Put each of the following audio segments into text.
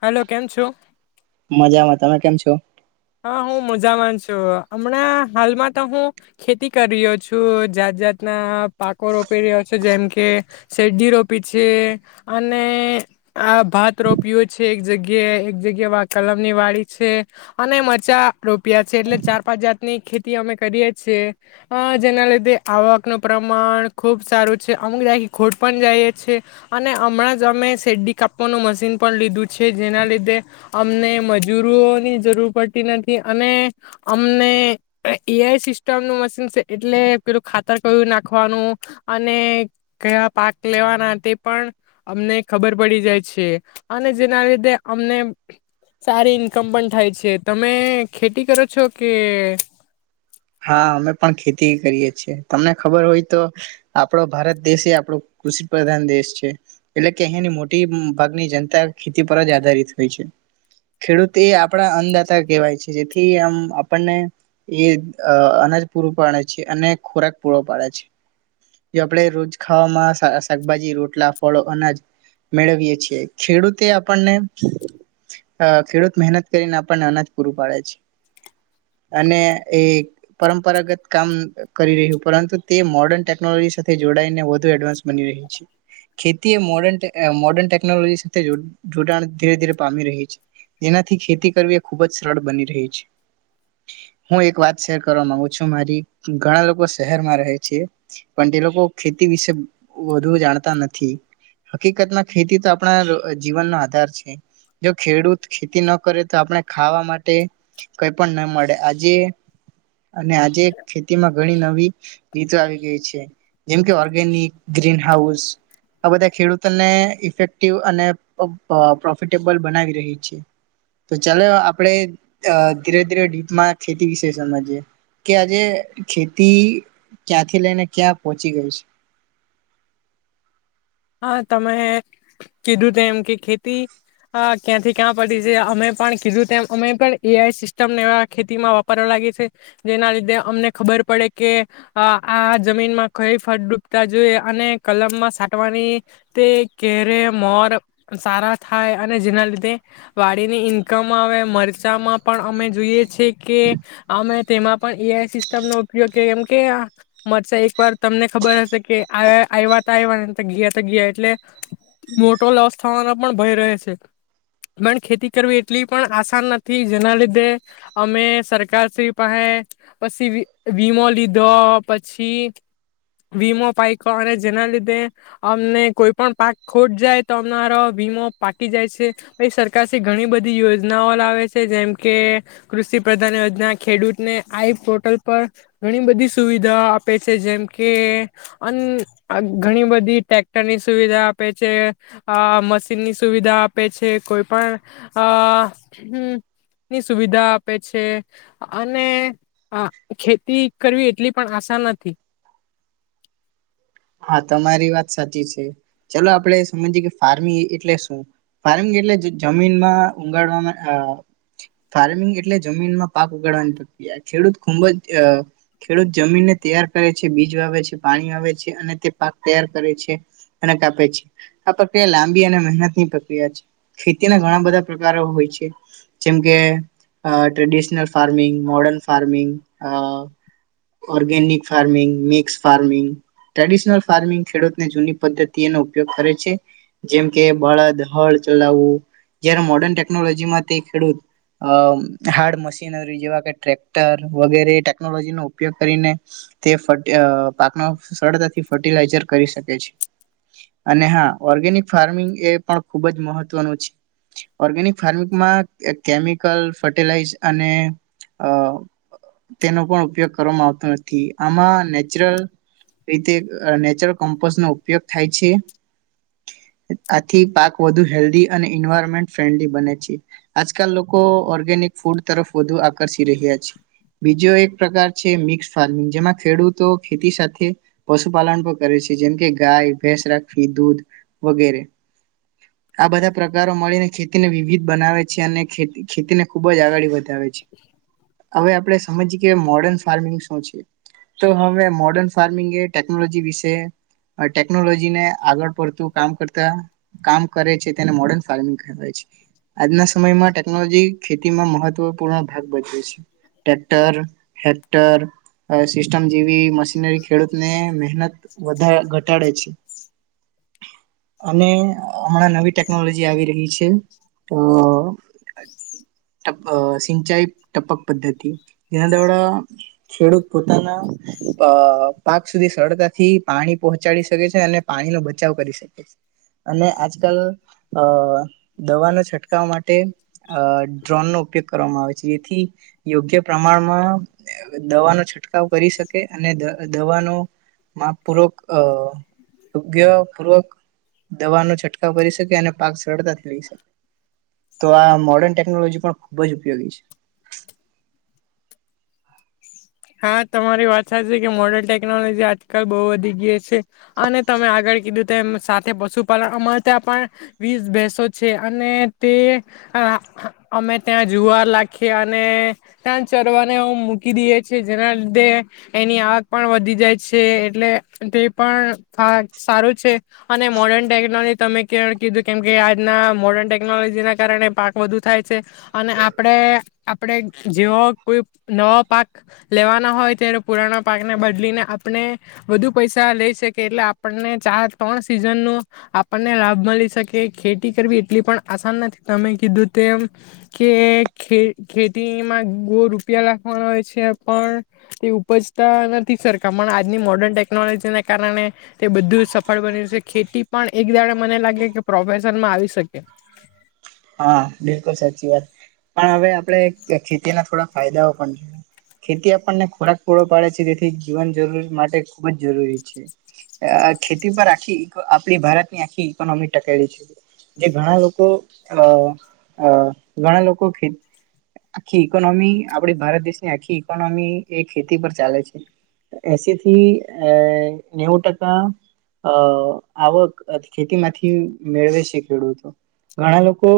Hello કેમ છો? મજામાં તમે કેમ છો? હા હું મોજામાન છું હમણાં હાલમાં તો હું ખેતી કરી રહ્યો છું જાત જાતના પાકો રોપી રહ્યો છે જેમ કે શેરડી રોપી છે અને આ ભાત રોપયો છે એક જગ્યા એક જગ્યા કલમની વાળી છે. અને મરચાં રોપ્યા છે એટલે ચાર પાંચ જાતની ખેતી અમે કરીએ છીએ જેના લીધે આવકનું પ્રમાણ ખૂબ સારું છે અમુક જાાય ખોટ પણ જઈએ છીએ અને હમણાં જ અમે શેરડી કાપવાનું મશીન પણ લીધું છે જેના લીધે અમને મજૂરોની જરૂર પડતી નથી અને અમને ઈઆઈ સિસ્ટમનું મશીન છે એટલે પેલું ખાતર કયું નાખવાનું અને કયા પાક લેવાના તે પણ અમને ખબર પડી જાય છે અને જેના લીધે અમને સારી ઈન્કમ પણ થાય છે. તમે ખેતી કરો છો કે હા અમે પણ ખેતી કરીએ છે, તમને ખબર હોય તો, આપણો ભારત દેશ એ આપણો કૃષિ પ્રધાન દેશ છે, એટલે કે અહીંની મોટી ભાગની જનતા ખેતી પર જ આધારિત હોય છે, ખેડૂત એ આપણા અન્નદાતા કહેવાય છે જેથી આમ આપણને એ અનાજ પૂર પાડે છે અને ખોરાક પૂરો પાડે છે, જો આપણે રોજ ખાવામાં શાકભાજી રોટલા ફળો અનાજ, મેળવીએ છીએ, ખેડૂતે આપણને ખેડૂત મહેનત કરીને આપણને અનાજ પૂરું પાડે છે, અને એ પરંપરાગત કામ કરી રહ્યું પરંતુ તે મોડર્ન ટેકનોલોજી સાથે જોડાઈને વધુ એડવાન્સ બની રહી છે, ખેતી મોડ મોર્ડન ટેકનોલોજી સાથે જોડાણ ધીરે ધીરે પામી રહી છે, જેનાથી ખેતી કરવી એ ખુબ જ સરળ બની રહી છે, હું એક વાત કરવાગુ છું મારી ઘણા લોકો શહેરમાં રહે છે, પણ તે લોકો ખેતી વિશે વધુ જાણતા નથી, હકીકતમાં ખેતી તો આપણા જીવનનો આધાર છે, જો ખેડૂત ખેતી ન કરે તો આપણે ખાવા માટે કઈ પણ ના મળે આજે અને આજે ખેતીમાં ઘણી નવી રીતો આવી ગઈ છે, જેમ કે ઓર્ગેનિક, ગ્રીન હાઉસ આ બધા ખેડૂતોને ઇફેક્ટિવ અને પ્રોફિટેબલ બનાવી રહી છે, તો ચાલો આપણે ધીરે ડીપમાં ખેતી સમજી, કે આજે ખેતી ક્યાંથી લઈને ક્યાં પહોચી ગઈ છે. હ તમે કીધું તેમમ કે ખેતી, ક્યાંથી ક્યાં પતી છે અમે પણ કીધું તેમ અમે પણ એઆઈ સિસ્ટમ એવા ખેતીમાં વાપરવા લાગી છે, જેના લીધે અમને ખબર પડે કે, આ જમીનમાં કઈ ફળ ડૂબતા જોઈએ, અને કલમમાં તે કેરે મોર સારા થાય અને જેના લીધે, વાડીની ઈન્કમ આવે મરચામાં પણ અમે જોઈએ છેએ કે, અમે તેમાં પણ ઈઆઈ સિસ્ટમનો ઉપયોગ કરી કેમ કે મરચા એકવાર તમને ખબર હશે કે આવતા આવ ગયા ત ગયા, એટલે મોટો લોસ થવાનો પણ ભય રહે છે, પણ ખેતી કરવી એટલી પણ આસાન નથી જેના લીધે અમે, સરકાર શ્રી પાસે પછી વીમો લીધો પછી, વીમો પાઇખ્યો અને જેના લીધે અમને કોઈ પણ પાક ખોટ જાય તો અમના વીમો પાકી જાય છે, તે સરકાર ઘણી બધી યોજનાઓ લાવે છે જેમકે કૃષિ પ્રધાન યોજના ખેડૂતને આઈ પોર્ટલ પર ઘણી બધી સુવિધા આપે છે, જેમકે ઘણી બધી ટ્રેક્ટરની સુવિધા આપે છે, મશીનની સુવિધા આપે છે કોઈ પણ, આ ની સુવિધા આપે છે, અને ખેતી કરવી એટલી પણ આશા નથી. હા તમારી વાત સાચી છે, ચાલો આપડણે સમજીય કે ફાર્મિંગ એટલે શું, ફાર્મિંગ એટલે જમીનમાં ઉગાડવાવામાં ફાર્મિંગ એટલે જમીનમાં પાક ઉગાડવાની પ્રક્રિયા ખેડૂત ખૂબ જ ખેડૂત જમીનને તૈયાર કરે છે બીજ વાવે છે પાણી વાવે છે. કાપે છે, આ પ્રક્રિયા લાંબી અને મહેનતની પ્રક્રિયા છે ખેતીના ઘણા બધા પ્રકારો હોય છે, જેમકે traditional farming, modern farming, organic farming, mix farming. Traditional farming ખેડૂતને જૂની પદ્ધતિ એનો ઉપયોગ કરે છે, જેમ કે બળદ હળ ચલાવવું, જયારે મોર્ડર્ન ટેકનોલોજીમાં તે ખેડૂત, હાર્ડ મશીનરી જેવા કે ટ્રેક્ટર વગેરે ટેકનોલોજીનોો ઉપયોગ કરીને, તે ફ પાકનો સરટલાઝર કરી શકે છે, અને હા ઓર્ગેનિક ફાર્મિંગ એ પણ ખૂબ જ મહત્વનું છે, ઓર્ગેનિક ફાર્મિંગમાં કેમિકલ ફર્ટિલાઈઝ અને તેનો પણ ઉપયોગ કરવામાં આવતો નથી આમાં નેચરલ નેચરલ કમ્પોઝ નો ઉપયોગ થાય છે, આથી પાક વધુ હેલ્ધી અને એન્વાયરોમેન્ટ ફ્રેન્ડલી બને છે, આજકાલ લોકો ઓર્ગેનિક ફૂડ તરફ વધુ આકર્ષી રહ્યા છે, બીજો એક પ્રકાર છે મિક્ ફારમિંગ જેમાં ખેડૂતો ખેતી સાથે પશુપાલન પણ કરે છે જેમકે ગાય ભેંસ રાખવી દૂધ, વગેરે, આ બધા પ્રકારો મળીને ખેતીને વિવિધ બનાવે છે અને ખેતીને ખુબ જ આગળ વધે આવે છે. હવે આપડે સમજી. કે મોડર્ન ફાર્મિંગ શું છે, તો હવે મોર્ડર્ન ફાર્મિંગ એ ટેકનોલોજી વિશે, ટેકનોલોજીને આગળ પડતું કામ કરતા કામ કરે છે તેને મોર્ડન ફાર્મિંગ કહેય છે, આજના સમયમાં ટેકનોલોજી ખેતીમાં મહત્વપૂર્ણ ભાગ બજવે, ટ્રેક્ટર હેક્ટર. સિસ્ટમ જેવી મશીનરી ખેડૂત મહેનત વધ ઘટાડે છે, અને હમણાં નવી ટેકનોલોજી આવી રહી છે, સિંચાઈ ટપક પદ્ધતિ જેના દ્વારા ખેડૂત પોતાના પાક સુધી સરળતાથી પાણી પહોંચાડી શકે છે અને પાણીનો બચાવ કરી શકે છે અને આજકાલ અ દવાનો છંટકાવ માટે અ ડ્રોનનોો ઉપયોગ કરવામાં આવે છે જેથી યોગ્ય પ્રમાણમાં દવાનો છંટકાવ કરી શકે અને દવાનો મા પૂર્વક અ યોગ્ય પૂર્વક દવાનો છંટકાવ કરી શકે અને પાક સરળતાથી લઈ શકે તો આ મોર્ડન ટેકનોલોજી પણ ખૂબ જ ઉપયોગી છે. હા તમારી વાત સાચ છે કે મોડર્ન ટેકનોલોજી આજકાલ બહુ વધી ગઈ છે અને તમે આગળ કીધું ત સાથે પશુપાલન અમારે ત્યાં પણ વીસ ભેસો છે અને તે અમે ત્યાં જુવાર લખીએ અને ત્યાં ચરવાને મૂકી દઈએ. જેના લીધે એની આવક પણ વધી જાય છે એટલે તે પણ સારું છે અને મોર્ડર્ન ટેકનોલોજી તમે કીધું કેમ કે આજના મોર્ડર્ન ટેકનોલોજીના કારણે પાક વધુ થાય છે અને આપણે આપણે જેવો કોઈ નવો પાક લેવાના હોય ત્યારે પુરાના પાકને બદલીને આપને વધુ પૈસા લઈ શકી એટલે આપણને ચાર ત્રણ સિઝન ન આપણને લાભ મળી શકે ખેતી કરવી એટલી પણ આસાન નથી તમે કીધું તેમ કેે ખેતીમાં બો રૂપિયા લખવાના હોય છે. છે પણ તે ઉપજતા નથી સરખા પણ આજની મોર્ડર્ન ટેકનોલોજીને કારણે તે બધું જ સફળ બન્યું છે. ખેતી પણ એક દાડે મને લાગે કે પ્રોફેશનમાં આવી શકે. હા બિલકુલ સાચી વાત પણ હવે આપણે ખેતીના થોડા ફાયદાઓ પણ જોએ ખેતી આપણને ખોરાક પૂરો પાડે છે જેથી જીવન જરૂરી માટે ખુબ જ જરૂરી છે ખેતી પર આખી આપણી ભારતની આખી ઈકોનોમી ટકેલી છે જે ઘણા લોકો. અ ઘણા લોકોે આખી ઈકોનોમી આપડી ભારત દેશની આખી ઈકોનોમી એ ખેતી પર ચાલે છે એસી થી અ નેવું ટકા અ આવક ખેતીમાંથી મેળવે છે ખેડૂતો. ઘણા લોકો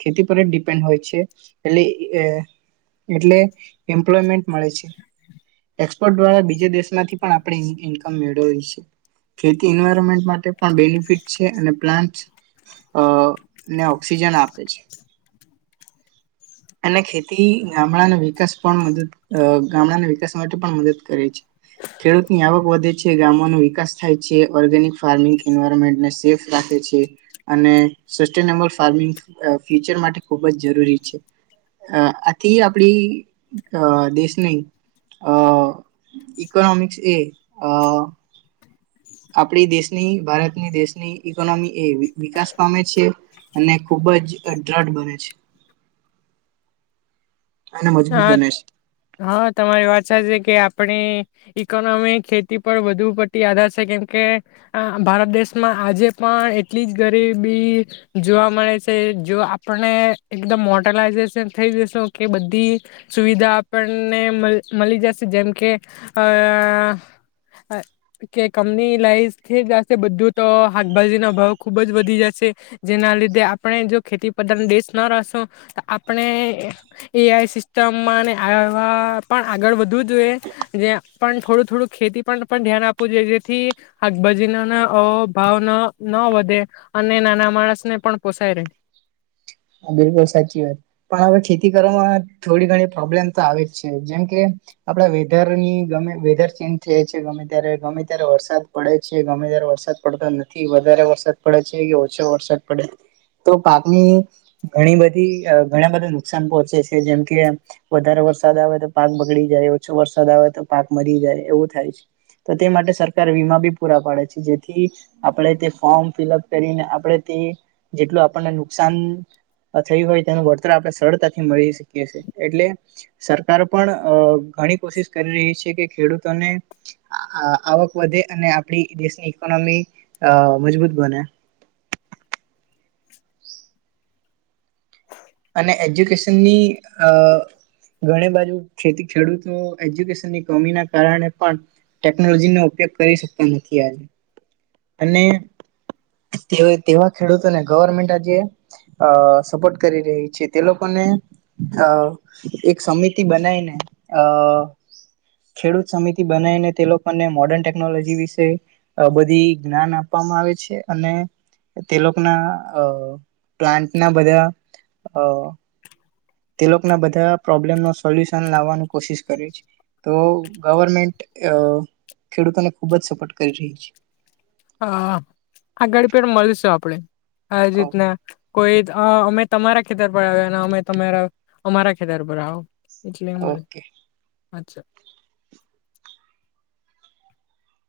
ખેતી પર જ ડિપેન્ડ હોય છે એટ એટલે એમપ્લોયમેન્ટ મળે છે એક્સપોર્ટ દ્વારા બીજ દેશમાંથી પણ આપ ઇમ મેળ છે ખેતી ન્યમેન્ટ માટે પણ બેનફિટ છે અને પ્લાન્ટ. ઓક્સજન આપે છે અને ખેતી ગામડાના વિકાસ પણ મ ગામડાના વિકાસ માટે પણ મદદ કરે છે ખેડૂતની આવક વધે છે ગામોનો વિકાસ થાય છે ઓર્ગેનિક ફાર્મિંગ એમે સેફ રાખે છે અને. બ ફાર્મિંગ ફ્યુચર માટે ખૂબ જ જરૂરી છે આથી આપણી દેશની ઈકોનોમિક્સ એ. આપણી દેશની ભારતની દેશની ઈકોનોમી એ વિકાસ પામે છે અને ખૂબ જ દ્રઢ બને છે. અને મજબૂત હા બને છે. હા તમારી વાત સા છે કે. આપણી ઈકોનોમી ખેતી પર વધુ પતી આધાર છે કેમકે ભારત દેશમાં આજે પણ એટલી જ ગરીબી જોવા મળે છે જો આપણે એકદમ મોડલાઈઝેશન થઈ જશું કે બધી. સુવિધા આપણને મળી જશે જેમ કે અ કે કમનીલાઈઝ થ જશે બધું તો શાકભાજીનો ભાવ ખુબ જ વધી જશે જેના લીધે આપણે જો ખેતી પદાર્થ દેશ ના રહેશો તો આપણે એ. સમ આવા પણ આગળ વધવું જોઈએ પણ થોડું થોડું ખેતી પર પણ ધ્યાન આપવું જોઈએ જેથી શકભાજી ના ભાવ ન વધે અને નાના માણસને પણ પોષાય રહે. બિલકુલ સાચી વાત પણ હવે ખેતી કરવામાં થોડી ઘણી પ્રોબ્લેમ તો આવે જ છે જેમ કે આપડા વેધર ની ગમે વેધર ચેન્જ થયા છે ગમે ત્યારે ગમે ત્યારે વરસાદ પડે છે ગમે ત્યારે વરસાદ પડતો નથી વધારે વરસાદ પડે છે કે ઓછો વરસાદ પડે તો પાકની. ઘણી બધી ઘણા બધા નુકસાન પહોંચે છે જેમ કે વધારે વરસાદ આવે તો પાક બગડી જાય ઓછો વરસાદ આવે તો પાક મરી જાય એવું થાય છે તો તે માટે સરકાર વીમા બી પૂરા પાડે છે જેથી આપણે તે ફોર્મ ફિલઅપ કરીને આપણે તે જેટલું આપણને નુકસાન. થયું હોય તેનું વળતર આપણે સરળતાથી મળી શકીએ છીએ એટલે સરકાર પણ ઘણી કોશિશ કરી રહી છે કે ખેડૂતોને આવક વધે અને આપણી દેશની ઈકોનોમી મજબૂત બને. અને એજ્યુકેશનની ઘણી બાજુ ખતી ખેડૂતો એજ્યુકેશનની કમી ના કારણે પણ ટેકનોલોજીનોો ઉપયોગ કરી શકતા નથી આે અને તેવા ખેડૂતોને ગવર્મેન્ટ આજે સપોર્ટ. કરી રહી છે તે લોકોને એક સમિતિ બનાવીને અ ખેડૂત સમિતિ બનાવીને તે લોકોને મોર્ડન ટેકનોલોજી વિશે બધી જ્ઞાન આપવામાં આવે છે અને તે લોકોના અ પ્લાન્ટના બધા. હ. તે લોકોના બધા પ્રોબ્લેમ ન સોલ્યુશન લાવવાની કોશિશ કરે છે તો ગવર્મેન્ટ ખેડૂતોને ખુબ જ સપોર્ટ કરી રહી છે. હા આ ગડી પેટ મળીશું આપણે. હા રીતના. કોઈ અમે તમારા ખેતર પર આવ્યા અને અમેરા અમારા ખેતર પર આવ. એટલે એમ મળે. ઓકે અચ્છા.